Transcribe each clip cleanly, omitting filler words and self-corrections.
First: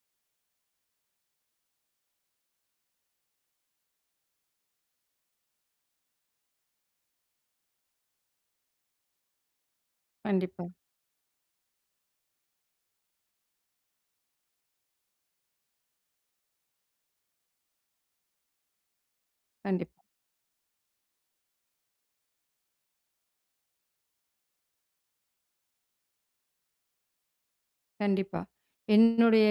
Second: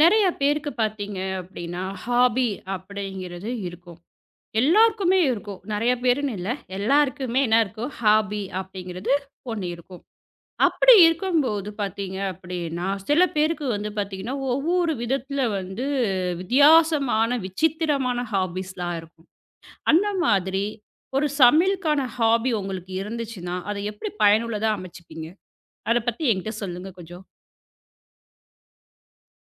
நெறைய பேருக்கு பார்த்தீங்க அப்படின்னா, ஹாபி அப்படிங்கிறது இருக்கும். எல்லாருக்குமே இருக்கும். நெறைய பேருன்னு இல்ல. எல்லாருக்குமே என்ன இருக்கும்? ஹாபி அப்படிங்கிறது ஒண்ணு இருக்கும். கண்டிப்பா, அப்படி இருக்கும்போது பார்த்தீங்க அப்படின்னா, சில பேருக்கு வந்து பார்த்தீங்கன்னா, ஒவ்வொரு விதத்தில வந்து வித்தியாசமான, விசித்திரமான ஹாபீஸ்லாம் இருக்கும். கண்டிப்பா, அந்த மாதிரி ஒரு சமையலுக்கான ஹாபி உங்களுக்கு இருந்துச்சுன்னா, அத எப்படி பயனுள்ளதா அமைச்சுப்பீங்க? அத பத்தி என்கிட்ட சொல்லுங்க கொஞ்சம். கண்டிப்பா. என்னுடைய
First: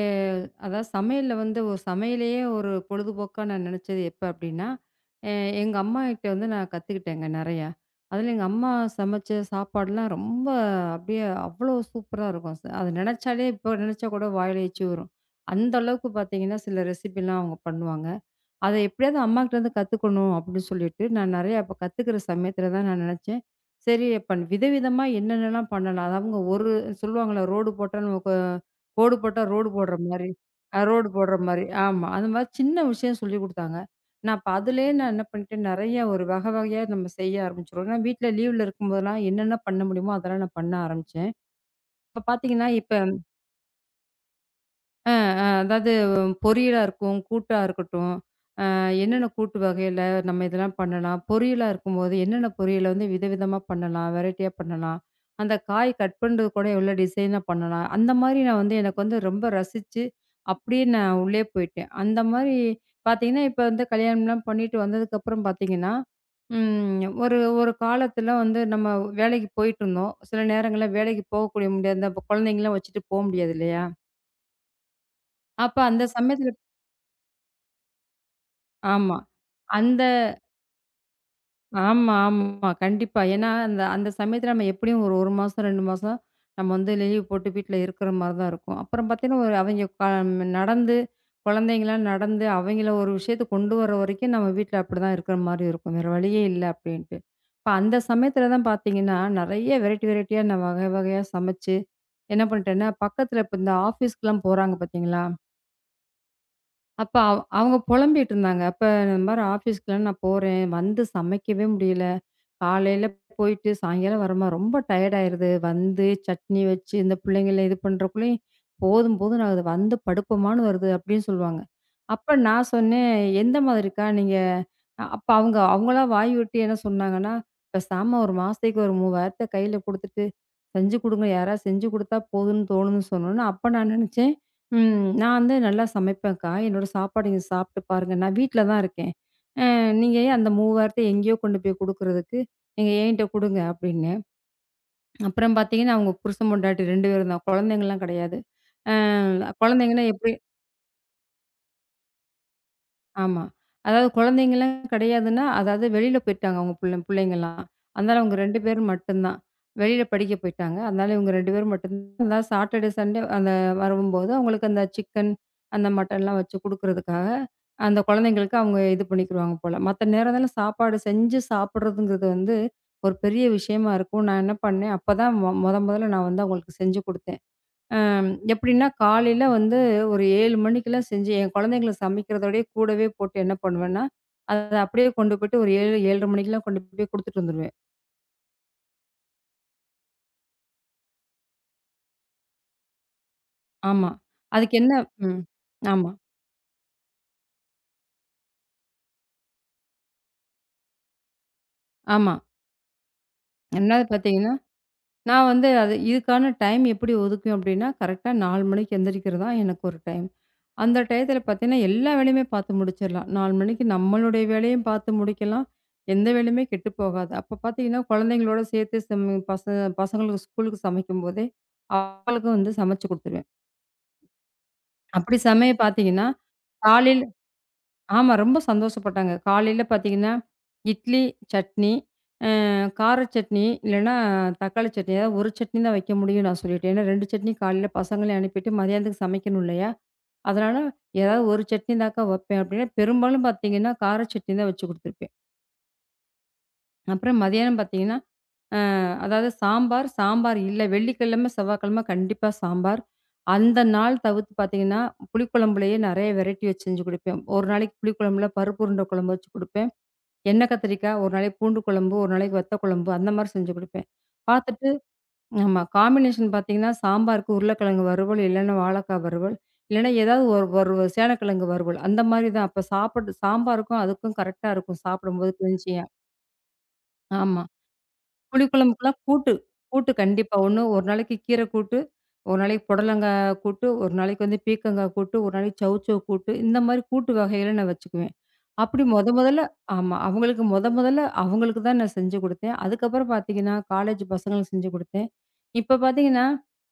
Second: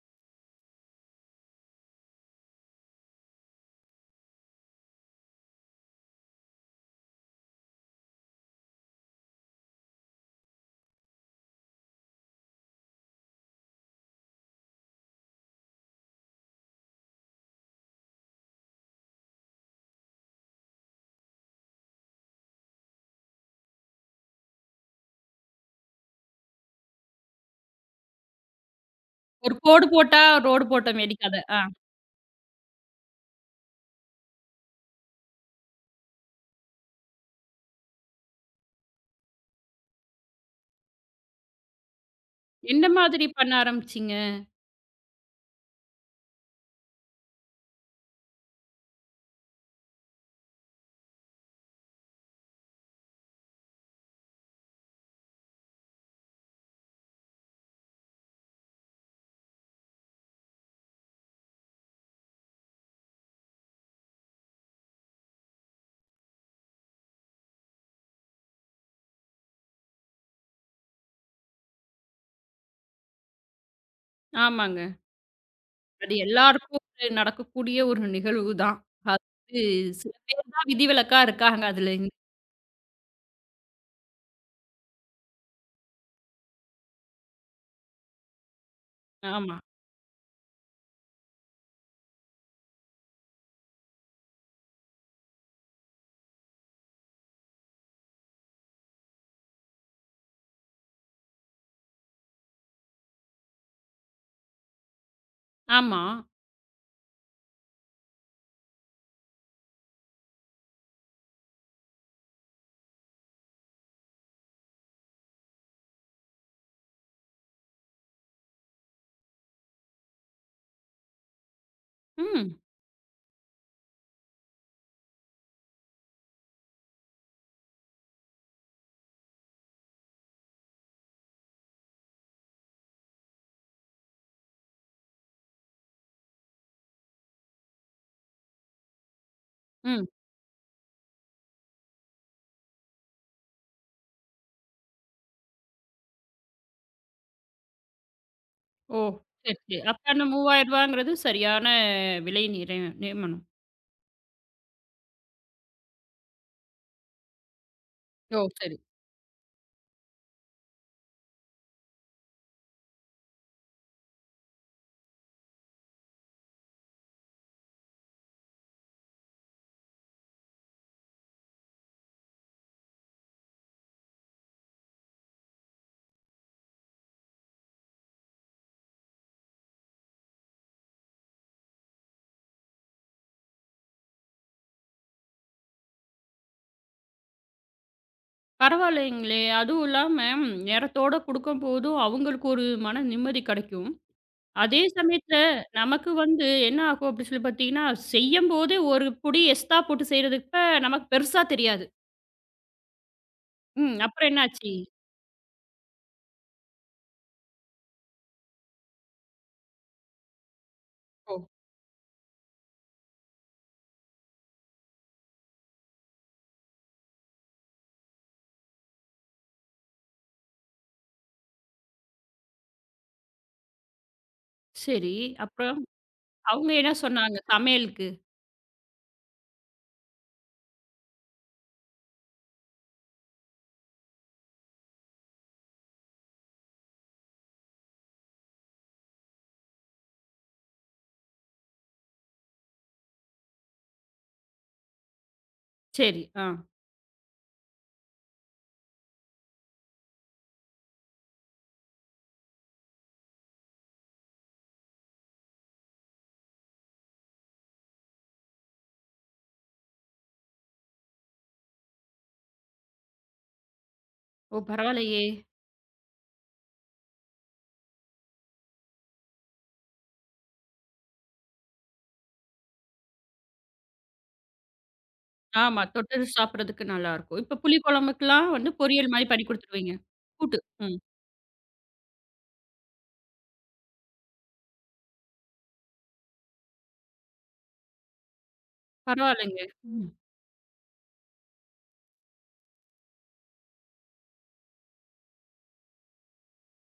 அதாவது சமையல்ல வந்து ஒரு சமையலையே ஒரு பொழுதுபோக்கா நான் நினச்சது எப்ப அப்டின்னா, அ எங்க அம்மாகிட்ட வந்து நான் கத்துக்கிட்டேங்க நெறையா. அதுல எங்க அம்மா சமைச்ச சாப்பாடுலாம் ரொம்ப அப்டியே அவ்ளோ சூப்பரா இருக்கும். அத நெனச்சாலே இப்போ நெனச்சா கூட வாயில எச்சி வரும். அந்த அளவுக்கு பாத்தீங்கன்னா, சில ரெசிபிலாம் அவங்க பண்ணுவாங்க. அத எப்படியாவது அம்மாகிட்டருந்து கத்துக்கணும் அப்படின்னு சொல்லிட்டு, நான் நெறைய அப்ப கத்துக்கிற சமயத்துல தான் நான் நெனச்சேன், சரி அப்ப விதவிதமா என்னென்னலாம் பண்ணலாம்? அதாவது ஒரு சொல்லுவாங்கள்ல ரோடு போட்டா நம்ம கோடு போட்டா ஒரு ரோடு கோடு போடுற போட்டா மாரி, ரோடு போட்ட ரோடு மேனிக்கு போடுற அத. ஆ. மாரி. ஆமா. அந்த மாரி சின்ன விஷயம் சொல்லிக் குடுத்தாங்க. நான் அப்ப அதுலயே நான் என்ன பண்ணிட்டேன், நெறைய ஒரு வகை வகையா நம்ம செய்ய ஆரம்பிச்சுருவோம். ஏன்னா வீட்ல லீவ்ல இருக்கும்போதெல்லாம் என்னென்ன பண்ண முடியுமோ அதெல்லாம் நான் பண்ண ஆரம்பிச்சேன். இப்ப பாத்தீங்கன்னா, எந்த இப்ப மாதிரி பண்ண ஆரம்பிச்சீங்க? அ அ அதாவது பொரியலா இருக்கும், கூட்டா இருக்கட்டும் என்னென்ன கூட்டு வகையில நம்ம இதெல்லாம் பண்ணலாம்? பொரியலா இருக்கும்போது என்னென்ன பொரியல வந்து விதவிதமா பண்ணலாம்? வெரைட்டியா பண்ணலாம்? அந்த காய் கட் பண்றது கூட எவ்வளோ டிசைனா பண்ணலாம்? அந்த மாரி நான் வந்து எனக்கு வந்து ரொம்ப ரசிச்சு, அப்படியே நான் உள்ளே போயிட்டேன். அந்த மாரி பார்த்தீங்கன்னா, இப்ப வந்து கல்யாணம்லாம் பண்ணிட்டு வந்ததுக்கப்புறம் பார்த்தீங்கன்னா, ஒரு ஒரு காலத்துல வந்து நம்ம வேலைக்கு போயிட்டுருந்தோம். சில நேரங்கள்ல வேலைக்கு போகக்கூடிய முடியாது. இந்த குழந்தைங்கலாம் வச்சுட்டு போ முடியாது இல்லையா? ஆமாங்க. அப்ப அந்த அது சமயத்துல எல்லாருக்கும் ஒரு நடக்கக்கூடிய ஒரு நிகழ்வு தான். ஆமா. அது அந்த சில பேர் தான் விதிவிலக்கா இருக்காங்க அதுல. ஆமா, ஆமா. கண்டிப்பா. ஏன்னா, அந்த அந்த சமயத்துல நம்ம எப்படியும் ஒரு 1 மாசம், 2 மாசம் நம்ம வந்து லீவ் போட்டு வீட்ல இருக்கிற மாரி தான் இருக்கும். அப்புறம் பார்த்தீங்கன்னா, ஒரு ஆமா, அவைங்க க நடந்து குழந்தைங்கலாம் நடந்து அவைங்கள ஒரு விஷயத்துக்கு கொண்டு வர வரைக்கும் நம்ம வீட்ல அப்படிதான் இருக்கிற மாரி இருக்கும். வேற வழியே இல்ல அப்படின்ட்டு. இப்ப அந்த சமயத்துல தான் பார்த்தீங்கன்னா, நெறைய வெரைட்டியா நான் வகை வகையா சமைச்சு என்ன பண்ணிட்டேன்னா, பக்கத்துல இப்ப இந்த ஆஃபீஸ்க்குலாம் போறாங்க பார்த்தீங்களா? ஆமா. அப்ப அவங்க புலம்பிட்டு இருந்தாங்க. அப்ப இந்த மாரி ஆஃபீஸ்க்குலாம் நான் போறேன். வந்து சமைக்கவே முடியல. காலையில போயிட்டு சாயங்காலம் வரோமா, ரொம்ப டயர்ட் ஆயிருது. வந்து சட்னி வச்சு இந்த பிள்ளைங்கள இது பண்றக்குள்ளயும் போதும் போதும்னு ஆகுது. வந்து படுப்போமான்னு வருது அப்படின்னு சொல்லுவாங்க. அப்ப ம், நான் சொன்னேன், "எந்த மாதிரிக்கா நீங்க." அப்ப அவங்க அவங்களா வாய் விட்டு என்ன சொன்னாங்கன்னா, "பேசாம ஒரு மாசத்துக்கு ஒரு 3000 கையில குடுத்துட்டு செஞ்சு குடுங்க. யாராவது செஞ்சு குடுத்தா போதும்னு தோணுதுன்னு" சொன்னோனே, அப்ப நான் நெனச்சேன். ம். நான் வந்து நல்லா சமைப்பேன்க்கா. என்னோட சாப்பாடு நீங்க சாப்பிட்டு பாருங்க. நான் வீட்ல தான் இருக்கேன். அ ம். நீங்க ஏன் அந்த 3000 எங்கேயோ கொண்டு போய் குடுக்குறதுக்கு, நீங்க என்கிட்ட குடுங்க அப்டின்னேன். அப்புறம் பார்த்தீங்கன்னா, அவங்க புருஷன் பொண்டாட்டி 2 பேரும் தான். குழந்தைங்கலாம் கிடையாது. ஓ! சரி, சரி. குழந்தைங்கன்னா அப்ப அந்த எப்படி ரூ. 3000ங்கிறது சரியான விலை ஆமா. நியமனம். அதாவது குழந்தைங்கலாம் கிடையாதுன்னா, அதாவது வெளியில போயிட்டாங்க அவங்க பிள்ளைங்கலாம். அதனால அவங்க ஓ! 2 சரி. பேரும் மட்டும் தான். வெளியில படிக்க போயிட்டாங்க. அதனால இவங்க 2 பேரும் மட்டும் தான். அதாவது சாட்டர்டே, சண்டே அந்த வரும்போது அவங்களுக்கு அந்த சிக்கன், அந்த மட்டன்லாம் வச்சு குடுக்குறதுக்காக, அந்த குழந்தைங்களுக்கு அவங்க இது பண்ணிக்கிருவாங்க போல. மத்த நேரத்துல சாப்பாடு செஞ்சு சாப்பிடுறதுங்கிறது வந்து ஒரு பெரிய விஷயமா இருக்கும். நான் என்ன பண்ணேன், அப்பதான் மொ மொத மொதல்ல நான் வந்து அவங்களுக்கு செஞ்சு குடுத்தேன். எப்படின்னா, காலையில வந்து ஒரு 7 மணிக்கெல்லாம் செஞ்சு என் குழந்தைங்களுக்கு சமைக்கிறதோடயே கூடவே போட்டு என்ன பண்ணுவேன்னா, அத அப்படியே கொண்டு போயிட்டு ஒரு 7, 7:30 மணிக்கெல்லாம் கொண்டு போய் குடுத்துட்டு வந்துருவேன். பரவாயில்லைங்களே! அதுவும் இல்லாம ம், நேரத்தோட குடுக்கும்போதும் அவங்களுக்கு ஒரு மன நிம்மதி கிடைக்கும். ஆமா. அதுக்கு அதே என்ன சமயத்துல ம். நமக்கு ஆமா, வந்து என்ன ஆகும் அப்டி சொல்லி பார்த்தீங்கன்னா, செய்யும்போதே ஒரு புடி எக்ஸ்ட்ரா போட்டு செய்றதுப்ப நமக்கு பெருசா தெரியாது. ஆமா. ம். என்னது அப்புறம் பார்த்தீங்கன்னா, என்னாச்சு? நான் வந்து அது இதுக்கான டைம் எப்படி ஒதுக்குவேன் அப்படின்னா, கரெக்ட்டா 4 மணிக்கு எந்திரிக்கிறது தான் எனக்கு ஒரு டைம். அந்த ஓ! டயத்துல பார்த்தீங்கன்னா, எல்லா வேலையுமே பார்த்து முடிச்சிடலாம். 4 மணிக்கு நம்மளுடைய வேலையும் பார்த்து முடிக்கலாம். எந்த வேலையுமே கெட்டு போகாது. அப்ப பார்த்தீங்கன்னா, குழந்தைங்களோட சேர்த்து சம் பச பசங்களுக்கு ஸ்கூலுக்கு சமைக்கும்போதே, அவளுக்கும் வந்து சமைச்சு குடுத்துருவேன். சரி. அப்படி சமைய அப்புறம் பார்த்தீங்கன்னா, அவங்க என்ன காலையில சொன்னாங்க சமையலுக்கு? ஆமா ரொம்ப சந்தோஷப்பட்டாங்க. காலையில பார்த்தீங்கன்னா, இட்லி, சட்னி, கார சட்னி இல்லன்னா தக்காளி சட்னி ஏதாவது ஒரு சட்னி தான் வைக்க முடியும் நான் சொல்லிட்டேன். ஏன்னா 2 சட்னி காலையில பசங்களையும் அனுப்பிட்டு மதியானத்துக்கு சமைக்கணும் இல்லையா? அதனால ஏதாவது ஒரு சட்னி தாக்கா வைப்பேன் அப்படின்னா, பெரும்பாலும் பார்த்தீங்கன்னா, கார சட்னி தான் வச்சு குடுத்துருப்பேன். சரி. ஆ. அப்புறம் மதியானம் பார்த்தீங்கன்னா, அதாவது சாம்பார், சாம்பார் இல்ல வெள்ளிக்கிழமை, செவ்வாய்க்கிழமை கண்டிப்பா சாம்பார். அந்த நாள் தவிர்த்து பார்த்தீங்கன்னா, புளிக்குழம்புலேயே நெறைய வெரைட்டி வச்சு செஞ்சு குடுப்பேன். ஒரு நாளைக்கு புளிக்குழம்புல பருப்பு உருண்டை குழம்பு வச்சு குடுப்பேன். எண்ணெய் கத்திரிக்காய், ஒரு நாளைக்கு பூண்டு குழம்பு, ஒரு நாளைக்கு வத்த குழம்பு அந்த மாரி செஞ்சு குடுப்பேன். ஓ! பார்த்துட்டு பரவாயில்லையே! ஆமா. காம்பினேஷன் பார்த்தீங்கன்னா, சாம்பாருக்கு உருளைக்கிழங்கு வறுவல், இல்லன்னா வாழைக்காய் வறுவல், இல்லன்னா ஏதாவது ஒரு ஒரு சேனக்கிழங்கு வறுவல். அந்த மாரி தான். அப்ப சாப்பிட்டு சாம்பாருக்கும், அதுக்கும் கரெக்ட்டா இருக்கும் சாப்பிடும்போது ஆமா. கிரின்ஞ்சியா. தொட்டு சாப்பிடுறதுக்கு நல்லாருக்கும். இப்ப ஆமா. புளி குழம்புக்கெல்லாம் வந்து பொரியல் புளிக்குழம்புக்குலாம் மாரி பண்ணி கூட்டு. குடுத்துருவீங்க. கூட்டு கண்டிப்பா. கூட்டு. ஒண்ணு ம். ஒரு நாளைக்கு கீர கூட்டு, ஒரு நாளைக்கு புடலங்காய் கூட்டு, ஒரு நாளைக்கு வந்து பீர்க்கங்காய் கூட்டு, ஒரு நாளைக்கு சௌசௌ கூட்டு, இந்த மாரி கூட்டு வகைகள நான் வச்சுக்குவேன். அப்படி மொதல்ல பரவாயில்லைங்க. ம். ஆமா. அவங்களுக்கு மொதல்ல அவங்களுக்கு தான் நான் செஞ்சு குடுத்தேன். அதுக்கப்புறம் பார்த்தீங்கன்னா, காலேஜ் பசங்களுக்கு செஞ்சு குடுத்தேன். இப்ப பார்த்தீங்கன்னா,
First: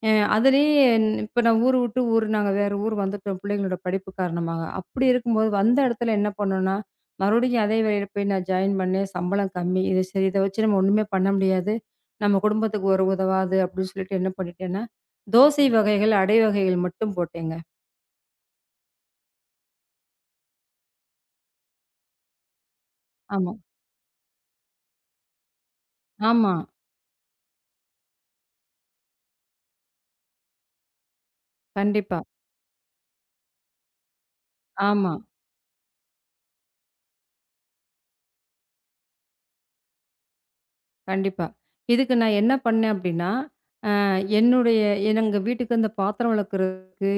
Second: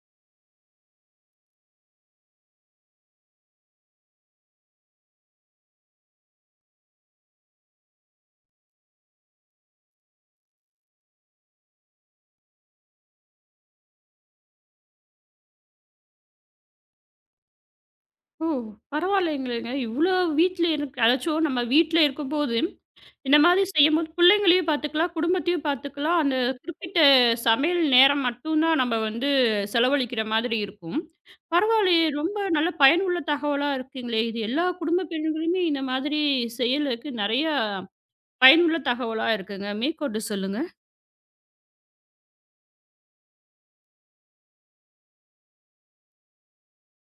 அ அதிலேயே இப்ப நான் ஊரு விட்டு ஊர் நாங்க வேற ஊர் வந்துட்டோம் பிள்ளைங்களோட படிப்பு காரணமாக. அப்படி இருக்கும்போது வந்த இடத்துல என்ன பண்ணோம்னா மறுபடியும் அதே வேலையில போய் நான் ஜாயின் பண்ணேன். சம்பளம் கம்மி. இது சரி இத வச்சு நம்ம ஒண்ணுமே பண்ண முடியாது. நம்ம குடும்பத்துக்கு ஒரு உதவாது அப்படின்னு சொல்லிட்டு என்ன பண்ணிட்டேன்னா, தோசை வகைகள், அடை வகைகள் மட்டும் போட்டேங்க. ஓ! பரவாயில்லைங்களேங்க. இவ்ளோ வீட்ல இருக்கு அதாச்சும் நம்ம வீட்ல இருக்கும்போது இந்த ஆமா. மாதிரி செய்யும்போது பிள்ளைங்களையும் பார்த்துக்கலாம், குடும்பத்தையும் பார்த்துக்கலாம். அந்த ஆமா. குறிப்பிட்ட சமையல் நேரம் மட்டும் தான் நம்ம வந்து செலவழிக்கிற மாதிரி இருக்கும். பரவாயில்லையே! கண்டிப்பா. ரொம்ப நல்ல பயனுள்ள தகவலா இருக்குங்களே! இது எல்லா குடும்ப ஆமா. பெண்களுமே இந்த மாதிரி செயலுக்கு நிறைய பயனுள்ள தகவலா இருக்குங்க. மேற்கொண்டு சொல்லுங்க. கண்டிப்பா. இதுக்கு நான் என்ன பண்ணேன் அப்படின்னா, அ என்னுடைய எங்க வீட்டுக்கு அந்த பாத்திரம் விளக்குறதுக்கு,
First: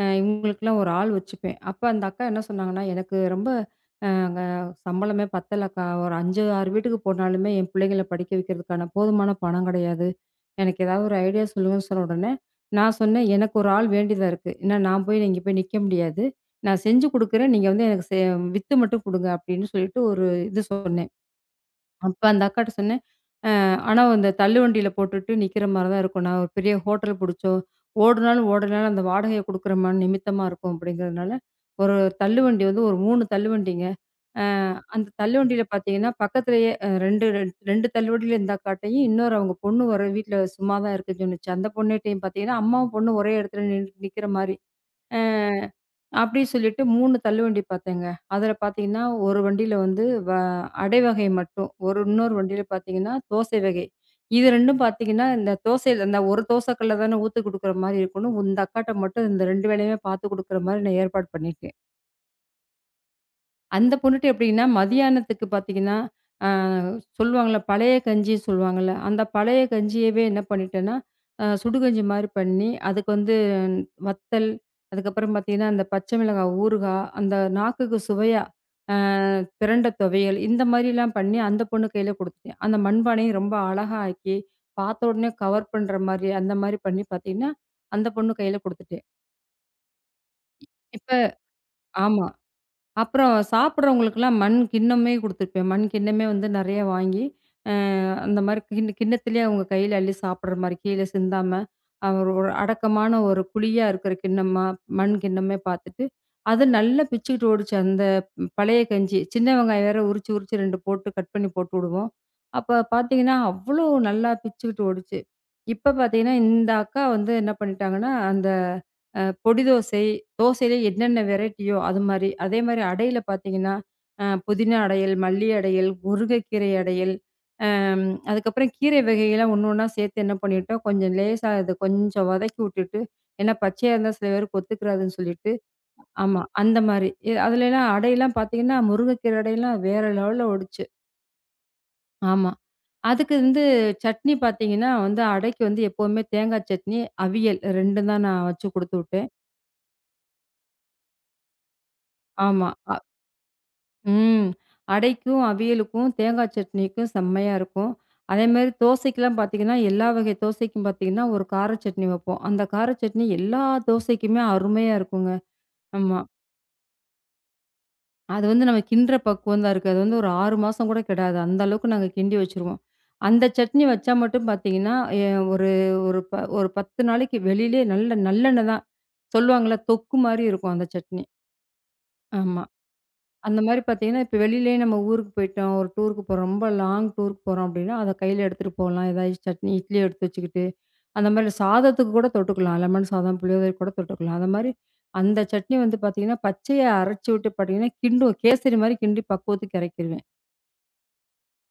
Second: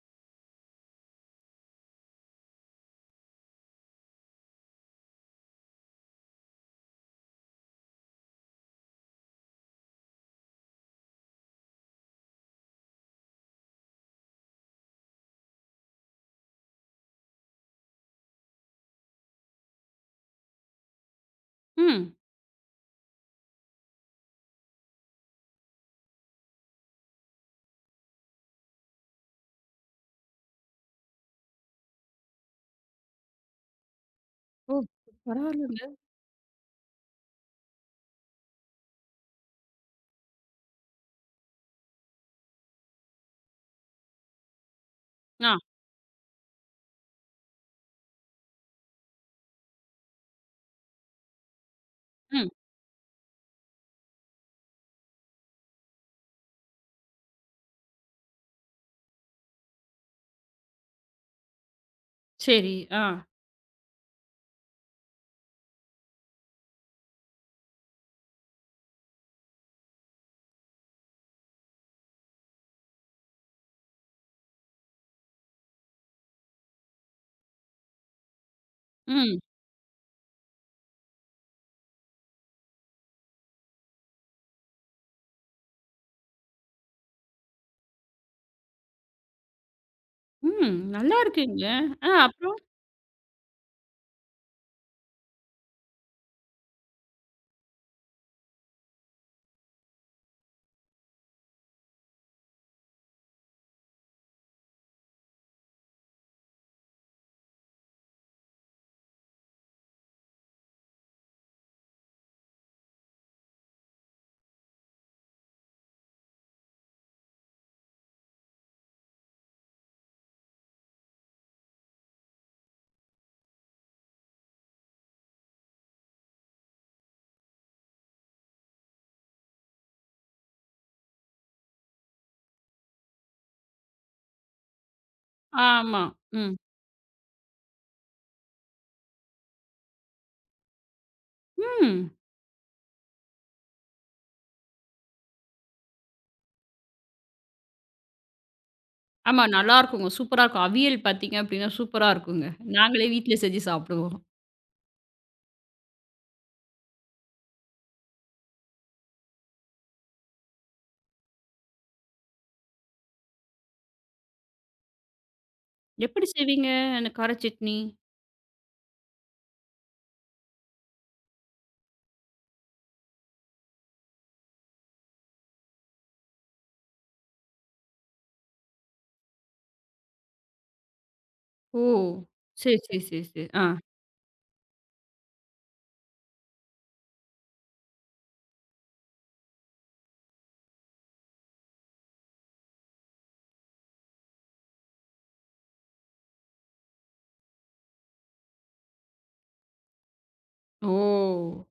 இவங்களுக்கெல்லாம் ஒரு ஆள் வச்சுப்பேன். அப்ப அந்த அக்கா என்ன சொன்னாங்கன்னா, எனக்கு ரொம்ப அங்க சம்பளமே பத்தலக்கா. ஒரு 5, 6 வீட்டுக்கு போனாலுமே என் பிள்ளைங்கள படிக்க வைக்கிறதுக்கான போதுமான பணம் கிடையாது. எனக்கு ஏதாவது ஒரு ஐடியா சொல்லுங்கன்னு சொன்ன உடனே, நான் சொன்னேன், "எனக்கு ஒரு ஆள் வேண்டியதா இருக்கு. ஏன்னா நான் போய் இங்க போய் நிக்க முடியாது. நான் செஞ்சு குடுக்குறேன். நீங்க வந்து எனக்கு வித்து மட்டும் குடுங்க." அப்படின்னு சொல்லிட்டு ஒரு இது சொன்னேன். ம். அப்ப அந்த அக்காட்ட சொன்னேன், "ஆனா அந்த தள்ளுவண்டியில போட்டுட்டு நிக்கிற மாரி தான் இருக்கும். நான் ஒரு பெரிய ஹோட்டல் புடிச்சோ, ஓடுனாலும் ஓடுனாலும் அந்த வாடகைய குடுக்குற மாரி நிமித்தமா இருக்கும்." அப்படிங்கிறதுனால, ஒரு தள்ளுவண்டி வந்து ஒரு 3 தள்ளுவண்டிங்க. ஓ! அந்த தள்ளுவண்டியில பரவாயில்லங்க. பார்த்தீங்கன்னா, பக்கத்திலேயே அ 2 ரெண் 2 தள்ளுவண்டியில இருந்தா காட்டியும், இன்னொரு அவங்க பொண்ணு ஒரு வீட்ல சும்மா தான் இருக்குன்னு சொன்னுச்சு. அந்த பொண்ணுட்டயும் பார்த்தீங்கன்னா, அம்மாவும் பொண்ணும் ஒரே இடத்துல நிக்கிற மாரி. அ ஆ. அப்படி சொல்லிட்டு 3 தள்ளுவண்டி பார்த்தேங்க. அதில பார்த்தீங்கன்னா, ஒரு வண்டியில வந்து வ அடை வகை மட்டும். ஒரு இன்னொரு ம். வண்டியில பார்த்தீங்கன்னா, தோசை வகை. இது 2ம் பார்த்தீங்கன்னா, இந்த தோசையில அந்த ஒரு தோசை கல்ல தானே ஊத்தி குடுக்குற மாரி இருக்கணும். இந்த அக்காட்ட மட்டும் இந்த 2 வேலையுமே பார்த்து குடுக்குற மாரி நான் ஏற்பாடு பண்ணிட்டேன். சரி. ஆ. அந்த பொண்ணுட்ட எப்படின்னா, மதியானத்துக்கு பார்த்தீங்கன்னா, அ சொல்லுவாங்கள்ல, பழைய கஞ்சி சொல்லுவாங்கள்ல. அந்த பழைய கஞ்சியவே என்ன பண்ணிட்டேன்னா, சுடுகஞ்சி மாரி பண்ணி, அதுக்கு வந்து வத்தல், அதுக்கப்புறம் பார்த்தீங்கன்னா, அந்த பச்சை மிளகாய் ஊறுகாய், அந்த நாக்குக்கு சுவையா, அ ம். பிரண்ட துவையல், இந்த மாரிலாம் பண்ணி அந்த பொண்ணு கையில குடுத்துட்டேன். அந்த மண்பானையும் ரொம்ப அழகா ஆக்கி, பார்த்த உடனே கவர் பண்ற மாரி, அந்த மாரி பண்ணி பார்த்தீங்கன்னா, அந்த பொண்ணு கையில குடுத்துட்டேன். ம். இப்ப நல்லா இருக்குங்க. ஆ ஆமா. அப்புறம்? அப்புறம் சாப்பிடுறவங்களுக்குலாம் மண் கிண்ணமே குடுத்துருப்பேன். மண் கிண்ணமே வந்து நெறைய வாங்கி, அ அந்த மாரி கிண்ணத்திலேயே அவங்க கையில அள்ளி சாப்பிடுற மாரி கீழ சிந்தாம, அ ஒரு ஒரு அடக்கமான ஒரு குழியா இருக்கிற கிண்ணமா, மண் கிண்ணமே பார்த்துட்டு, அது நல்லா பிச்சுக்கிட்டு ஓடுச்சு. அந்த பழைய கஞ்சி. சின்ன வெங்காயம் வேற உரிச்சு, உரிச்சு 2 போட்டு கட் பண்ணி போட்டு விடுவோம். அப்ப பார்த்தீங்கன்னா, அவ்வளோ நல்லா பிச்சுக்கிட்டு ஓடுச்சு. இப்ப பார்த்தீங்கன்னா, இந்த அக்கா வந்து என்ன பண்ணிட்டாங்கன்னா, அந்த பொடி தோசை, தோசையிலே என்னென்ன வெரைட்டியோ அது மாரி. அதே மாரி அடையில பார்த்தீங்கன்னா, புதினா அடையல், மல்லி அடையல், முருங்கைக்கீரை அடையல், அம் அதுக்கப்புறம் கீரை வகைகள்லாம் ஒண்ணா சேர்த்து என்ன பண்ணிட்டோம், கொஞ்சம் லேசா அத கொஞ்சம் வதக்கி விட்டுட்டு, ஏன்னா பச்சையா இருந்தா சில பேருக்கு ஒத்துக்கிறாதுன்னு சொல்லிட்டு ஆமா. ஆமா. ம். அந்த மாரி. அதுலலாம் அடையெல்லாம் பார்த்தீங்கன்னா, முருங்கைக்கீரை அடையெல்லாம் வேற லெவல்ல ஓடுச்சு. ம். ஆமா. அதுக்கு வந்து சட்னி பார்த்தீங்கன்னா வந்து, அடைக்கு வந்து எப்பவுமே தேங்காய் சட்னி, அவியல் 2 தான் நான் வச்சு குடுத்து விட்டேன். ஆமா. நல்லாருக்குங்க. சூப்பரா இருக்கும். அவியல் பார்த்தீங்க அப்டின்னா, சூப்பரா இருக்குங்க. ஆமா. அ நாங்களே வீட்ல செஞ்சு சாப்பிடுவோம். ம். அடைக்கும், அவியலுக்கும், தேங்காய் சட்னிக்கும் செம்மையா இருக்கும். அதேமாரி தோசைக்கெல்லாம் பார்த்தீங்கன்னா, எல்லா வகை தோசைக்கும் பார்த்தீங்கன்னா, ஒரு கார சட்னி வைப்போம். அந்த கார சட்னி எல்லா தோசைக்குமே அருமையா இருக்குங்க. ஆமா. எப்படி செய்வீங்க அந்த கார சட்னி? அது வந்து நம்ம கிண்டுற பக்குவம் தான் இருக்கு. அது வந்து ஒரு 6 மாசம் கூட கெடாது. அந்த அளவுக்கு நாங்க கிண்டி வச்சுருவோம். அந்த சட்னி வச்சா மட்டும் பார்த்தீங்கன்னா, எ ஒரு ஒரு ப ஒரு 10 நாளைக்கு வெளியிலே நல்ல நல்லெண்ணெய் தான். சொல்லுவாங்கள்ல, தொக்கு மாரி இருக்கும் அந்த சட்னி. ஓ! ஆமா. சரி, சரி, சரி, சரி. அந்த ஆ. மாரி பார்த்தீங்கன்னா, இப்ப வெளியிலயே நம்ம ஊருக்கு போயிட்டோம். ஒரு டூருக்கு போறோம். ரொம்ப லாங் டூருக்கு போறோம் அப்படின்னா, அத கையில எடுத்துட்டு போலாம். ஏதாவது சட்னி, இட்லி எடுத்து வச்சுக்கிட்டு, அந்த மாரி சாதத்துக்கு கூட தொட்டுக்கலாம். லெமன் சாதம், புளியோதரைக்கு கூட தொட்டுக்கலாம். அந்த மாரி அந்த சட்னி வந்து பார்த்தீங்கன்னா, பச்சையா அரைச்சு விட்டு பார்த்தீங்கன்னா, கிண்டுவேன். கேசரி மாரி கிண்டி பக்குவத்துக்கு இறக்கிருவேன். ஓ!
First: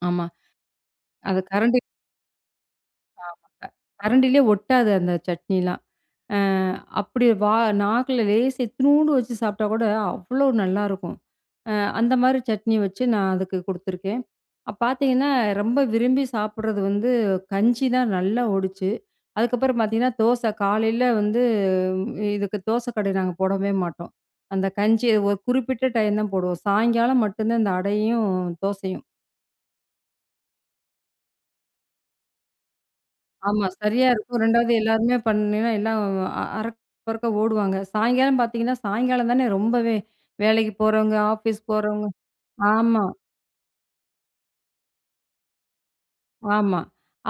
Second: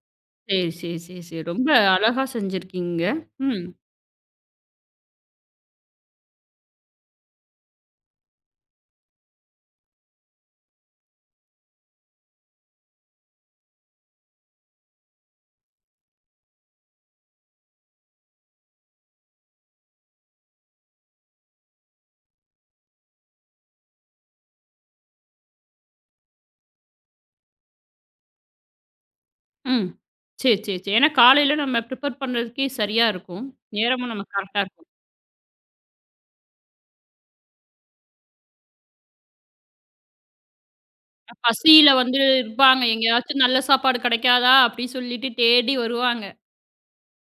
ஆமா. சரி, சரி, சரி, அது சரி. ரொம்ப கரண்டி அழகா செஞ்சிருக்கீங்க. ம், கரண்டிலே ஒட்டாது அந்த சட்னிலாம். அ அப்படி வா நாக்குல லேசா இத்துணூண்டு வச்சு சாப்பிட்டா கூட அவ்வளோ நல்லாருக்கும். அ அந்த மாரி சட்னி வச்சு நான் அதுக்கு குடுத்துருக்கேன். அப்ப பார்த்தீங்கன்னா, ரொம்ப விரும்பி சாப்பிடுறது வந்து கஞ்சி தான் நல்லா ஓடுச்சு. அதுக்கப்புறம் பார்த்தீங்கன்னா, தோசை காலையில வந்து இதுக்கு தோசை கடை நாங்க போடவே மாட்டோம். அந்த கஞ்சி ஒரு குறிப்பிட்ட டைம் தான் போடுவோம். சாயங்காலம் மட்டும்தான் இந்த அடையும், தோசையும். ம். சரி, சரி, சரி. ஏன்னா காலையில நம்ம ப்ரிப்பேர் பண்றதுக்கே சரியா இருக்கும். ஆமா சரியா நேரமும் நமக்கு இருக்கும். கரெக்ட்டா 2வது இருக்கும். எல்லாருமே பண்ணீங்கன்னா, எல்லாம் அ அரக்க பறக்க ஓடுவாங்க. சாயங்காலம் பார்த்தீங்கன்னா, சாயங்காலம் தானே ரொம்பவே வேலைக்கு போறவங்க, ஆஃபீஸ் பசியில போறவங்க வந்து இருப்பாங்க. ஆமா. எங்கேயாச்சும் நல்ல சாப்பாடு கிடைக்காதா? அப்படி சொல்லிட்டு தேடி வருவாங்க. ஆமா.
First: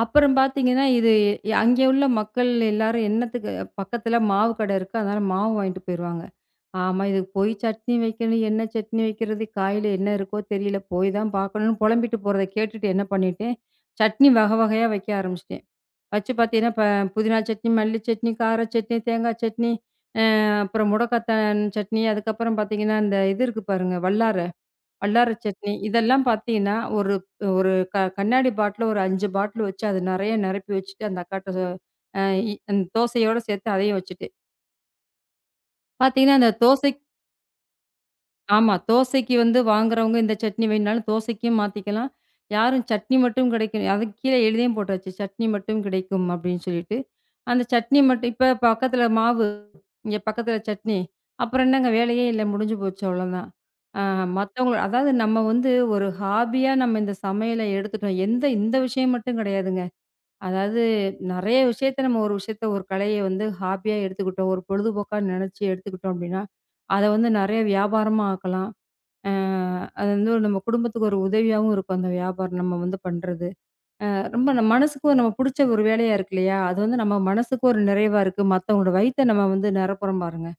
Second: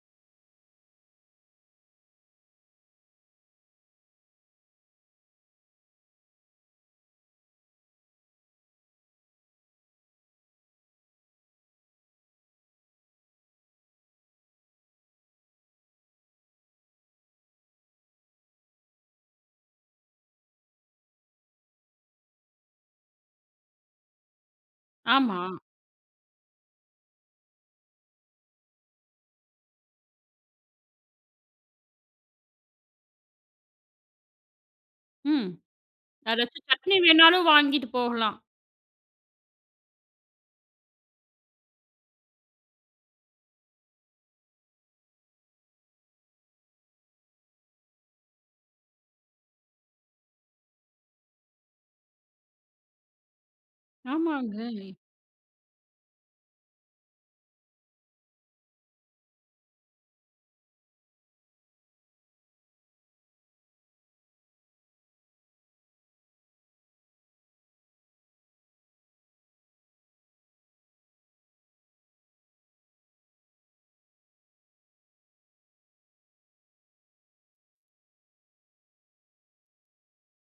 அப்புறம் பார்த்தீங்கன்னா, இது அங்கே உள்ள மக்கள் எல்லாரும் என்னத்துக்கு பக்கத்தில மாவு கடை இருக்கு. அதனால மாவு வாங்கிட்டு போயிருவாங்க. ஆமா இதுக்கு போய் சட்னி வைக்கணும், என்ன சட்னி வைக்கிறது, காயில என்ன இருக்கோ தெரியல. போய் தான் பார்க்கணும்னு புலம்பிட்டு போறத கேட்டுட்டு என்ன பண்ணிட்டேன், சட்னி வகை வகையா வைக்க ஆரம்பிச்சுட்டேன். வச்சு பார்த்தீங்கன்னா, இப்ப புதினா சட்னி, மல்லி சட்னி, கார சட்னி, தேங்காய் சட்னி, அ அப்புறம் முடக்கத்தான் சட்னி, அதுக்கப்புறம் பார்த்தீங்கன்னா, இந்த இது இருக்கு பாருங்க, வல்லார். வல்லார ஆமா. சட்னி. இதெல்லாம் பார்த்தீங்கன்னா, ஒரு ஒரு க கண்ணாடி பாட்டில் ஒரு 5 பாட்டில் வச்சு அது நெறைய நிரப்பி வச்சுட்டு, அந்த அக்காட்ட அ இ அந்த தோசையோட சேர்த்து அதையும் வச்சுட்டு, ம். பார்த்தீங்கன்னா அந்த யாராச்சும் தோசை சட்னி வேணாலும் வாங்கிட்டு போகலாம். ஆமா. தோசைக்கு வந்து வாங்குறவங்க இந்த சட்னி வேணுனாலும் தோசைக்கும் மாத்திக்கலாம். யாரும் சட்னி மட்டும் கிடைக்கும். அதுக்கு கீழே எழுதியும் போட்டாச்சு. சட்னி மட்டும் கிடைக்கும் அப்படின்னு சொல்லிட்டு. அந்த சட்னி மட்டும் இப்ப பக்கத்துல மாவு, இங்க பக்கத்துல சட்னி. அப்புறம் என்னங்க வேலையே இல்ல. முடிஞ்சு போச்சு அவ்வளோதான். ஆ ஆமாங்க. மத்தவங்கள அதாவது நம்ம வந்து ஒரு ஹாபியா நம்ம இந்த சமையல எடுத்துட்டோம். எந்த இந்த விஷயம் மட்டும் கிடையாதுங்க. அதாவது நெறைய விஷயத்த நம்ம ஒரு விஷயத்த ஒரு கலைய வந்து ஹாபியா எடுத்துக்கிட்டோம். ஒரு பொழுதுபோக்கா நெனச்சு எடுத்துக்கிட்டோம் அப்படின்னா, அத வந்து நெறைய வியாபாரமா ஆக்கலாம். அ அது வந்து ஒரு நம்ம குடும்பத்துக்கு ஒரு உதவியாவும் இருக்கும் அந்த வியாபாரம் நம்ம வந்து பண்றது. ரொம்ப நம்ம மனசுக்கு ஒரு நம்ம புடிச்ச ஒரு வேலையா இருக்கு இல்லையா? அது வந்து நம்ம மனசுக்கு ஒரு நிறைவா இருக்கு. மத்தவங்களோட வயித்த நம்ம வந்து நிரப்புறோம் பாருங்க.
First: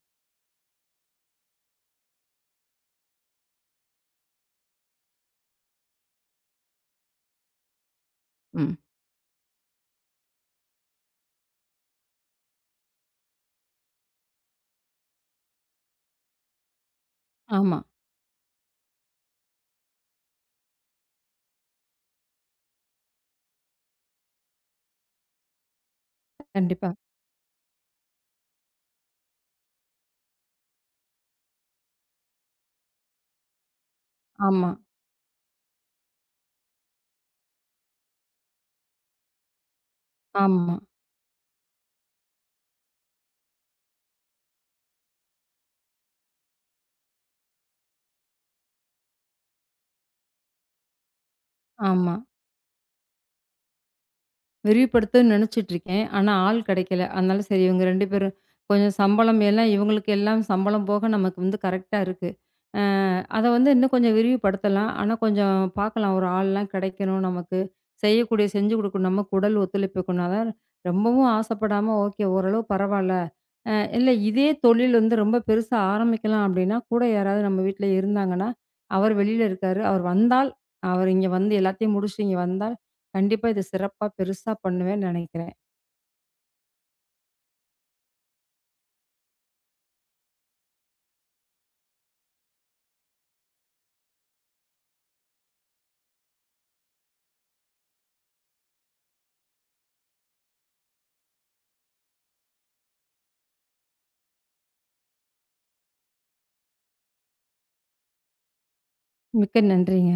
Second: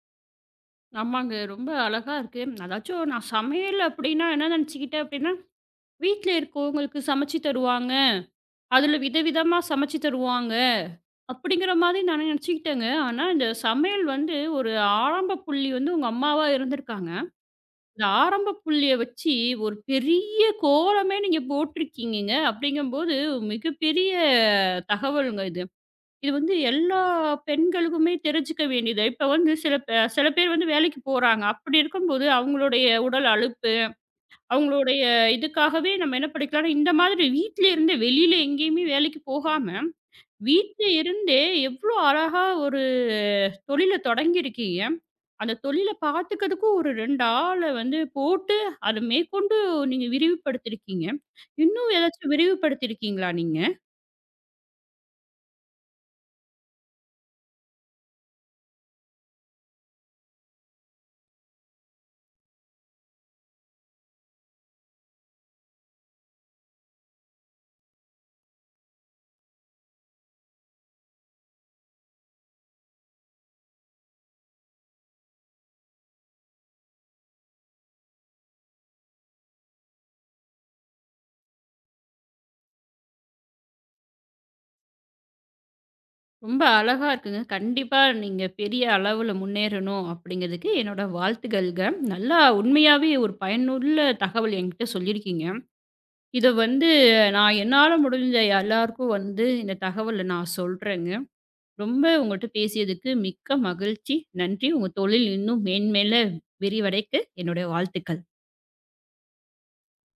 ஆமாங்க. ரொம்ப அழகா இருக்கு. அதாச்சும் நான் சமையல் அப்படின்னா என்ன நினச்சுக்கிட்டேன் அப்படின்னா, வீட்ல இருக்கவங்களுக்கு சமைச்சு தருவாங்க. ம். அதில விதவிதமா சமைச்சு தருவாங்க. அப்படிங்கிற மாரி நான் நினச்சுக்கிட்டேங்க. ஆனா, இந்த சமையல் வந்து ஒரு ஆரம்ப புள்ளி வந்து உங்க அம்மாவா இருந்திருக்காங்க. ஆமா. இந்த ஆரம்ப புள்ளிய வச்சு ஒரு பெரிய கோலமே நீங்க போட்டிருக்கீங்கங்க. அப்படிங்கும்போது மிகப்பெரிய தகவலுங்க இது. இது வந்து கண்டிப்பா. எல்லா பெண்களுக்குமே தெரிஞ்சுக்க வேண்டியது. இப்ப வந்து சில பேர் வந்து வேலைக்கு போறாங்க. அப்படி இருக்கும்போது அவங்களுடைய உடல் அலுப்பு, ஆமா, அவங்களுடைய இதுக்காகவே நம்ம என்ன படிக்கலாம்னா, இந்த மாதிரி வீட்ல இருந்தே வெளியில எங்கேயுமே வேலைக்கு போகாம, ஆமா, வீட்ல இருந்தே எவ்ளோ அழகா ஒரு தொழில தொடங்கியிருக்கீங்க. அந்த தொழில பார்த்துக்கிறதுக்கும் ஒரு 2 ஆள வந்து போட்டு, அத மேற்கொண்டு நீங்க விரிவுபடுத்தியிருக்கீங்க. இன்னும் ஆமா. ஏதாச்சும் விரிவுபடுத்தியிருக்கீங்களா நீங்க? விரிவுபடுத்தணும்னு நெனச்சிட்டு இருக்கேன். ஆனா ஆள் கெடைக்கல. அதனால சரி இவங்க 2 பேரும் கொஞ்சம் சம்பளம் எல்லாம் இவங்களுக்கு எல்லாம் சம்பளம் போக நமக்கு வந்து கரெக்ட்டா இருக்கு. அ அத வந்து இன்னும் கொஞ்சம் விரிவுபடுத்தலாம். ஆனா, கொஞ்சம் பார்க்கலாம். ஒரு ஆள்லாம் கிடைக்கணும் நமக்கு. செய்யக்கூடிய செஞ்சு குடுக்கணும். நமக்கு உடல் ஒத்துழைப்பு இருக்கணும். அதான் ரொம்பவும் ஆசைப்படாம, ஓகே ஓரளவு பரவால்ல. இல்ல இதே தொழில் வந்து ரொம்ப பெருசா ஆரம்பிக்கலாம் அப்டின்னா, கூட யாராவது நம்ம வீட்ல இருந்தாங்கன்னா, அவர் வெளியில இருக்காரு. அவர் வந்தால், அவர் இங்க வந்து எல்லாத்தையும் முடிச்சுட்டு இங்க வந்தால், கண்டிப்பா இத சிறப்பா பெருசா பண்ணுவேன்னு நெனைக்கிறேன். ரொம்ப அழகா இருக்குங்க. கண்டிப்பா நீங்க பெரிய அளவுல முன்னேறணும் அப்படிங்கிறதுக்கு என்னோட வாழ்த்துக்கள்ங்க. நல்லா உண்மையாவே ஒரு பயனுள்ள தகவல் என்கிட்ட சொல்லியிருக்கீங்க. இத வந்து நான் என்னால முடிஞ்ச எல்லாருக்கும் வந்து இந்த தகவல நான் சொல்றேங்க. ரொம்ப உங்கள்ட்ட பேசியதுக்கு மிக்க மகிழ்ச்சி. நன்றி. உங்க தொழில் இன்னும் மேன்மேல விரிவடைக்க என்னுடைய வாழ்த்துக்கள். மிக்க நன்றிங்க.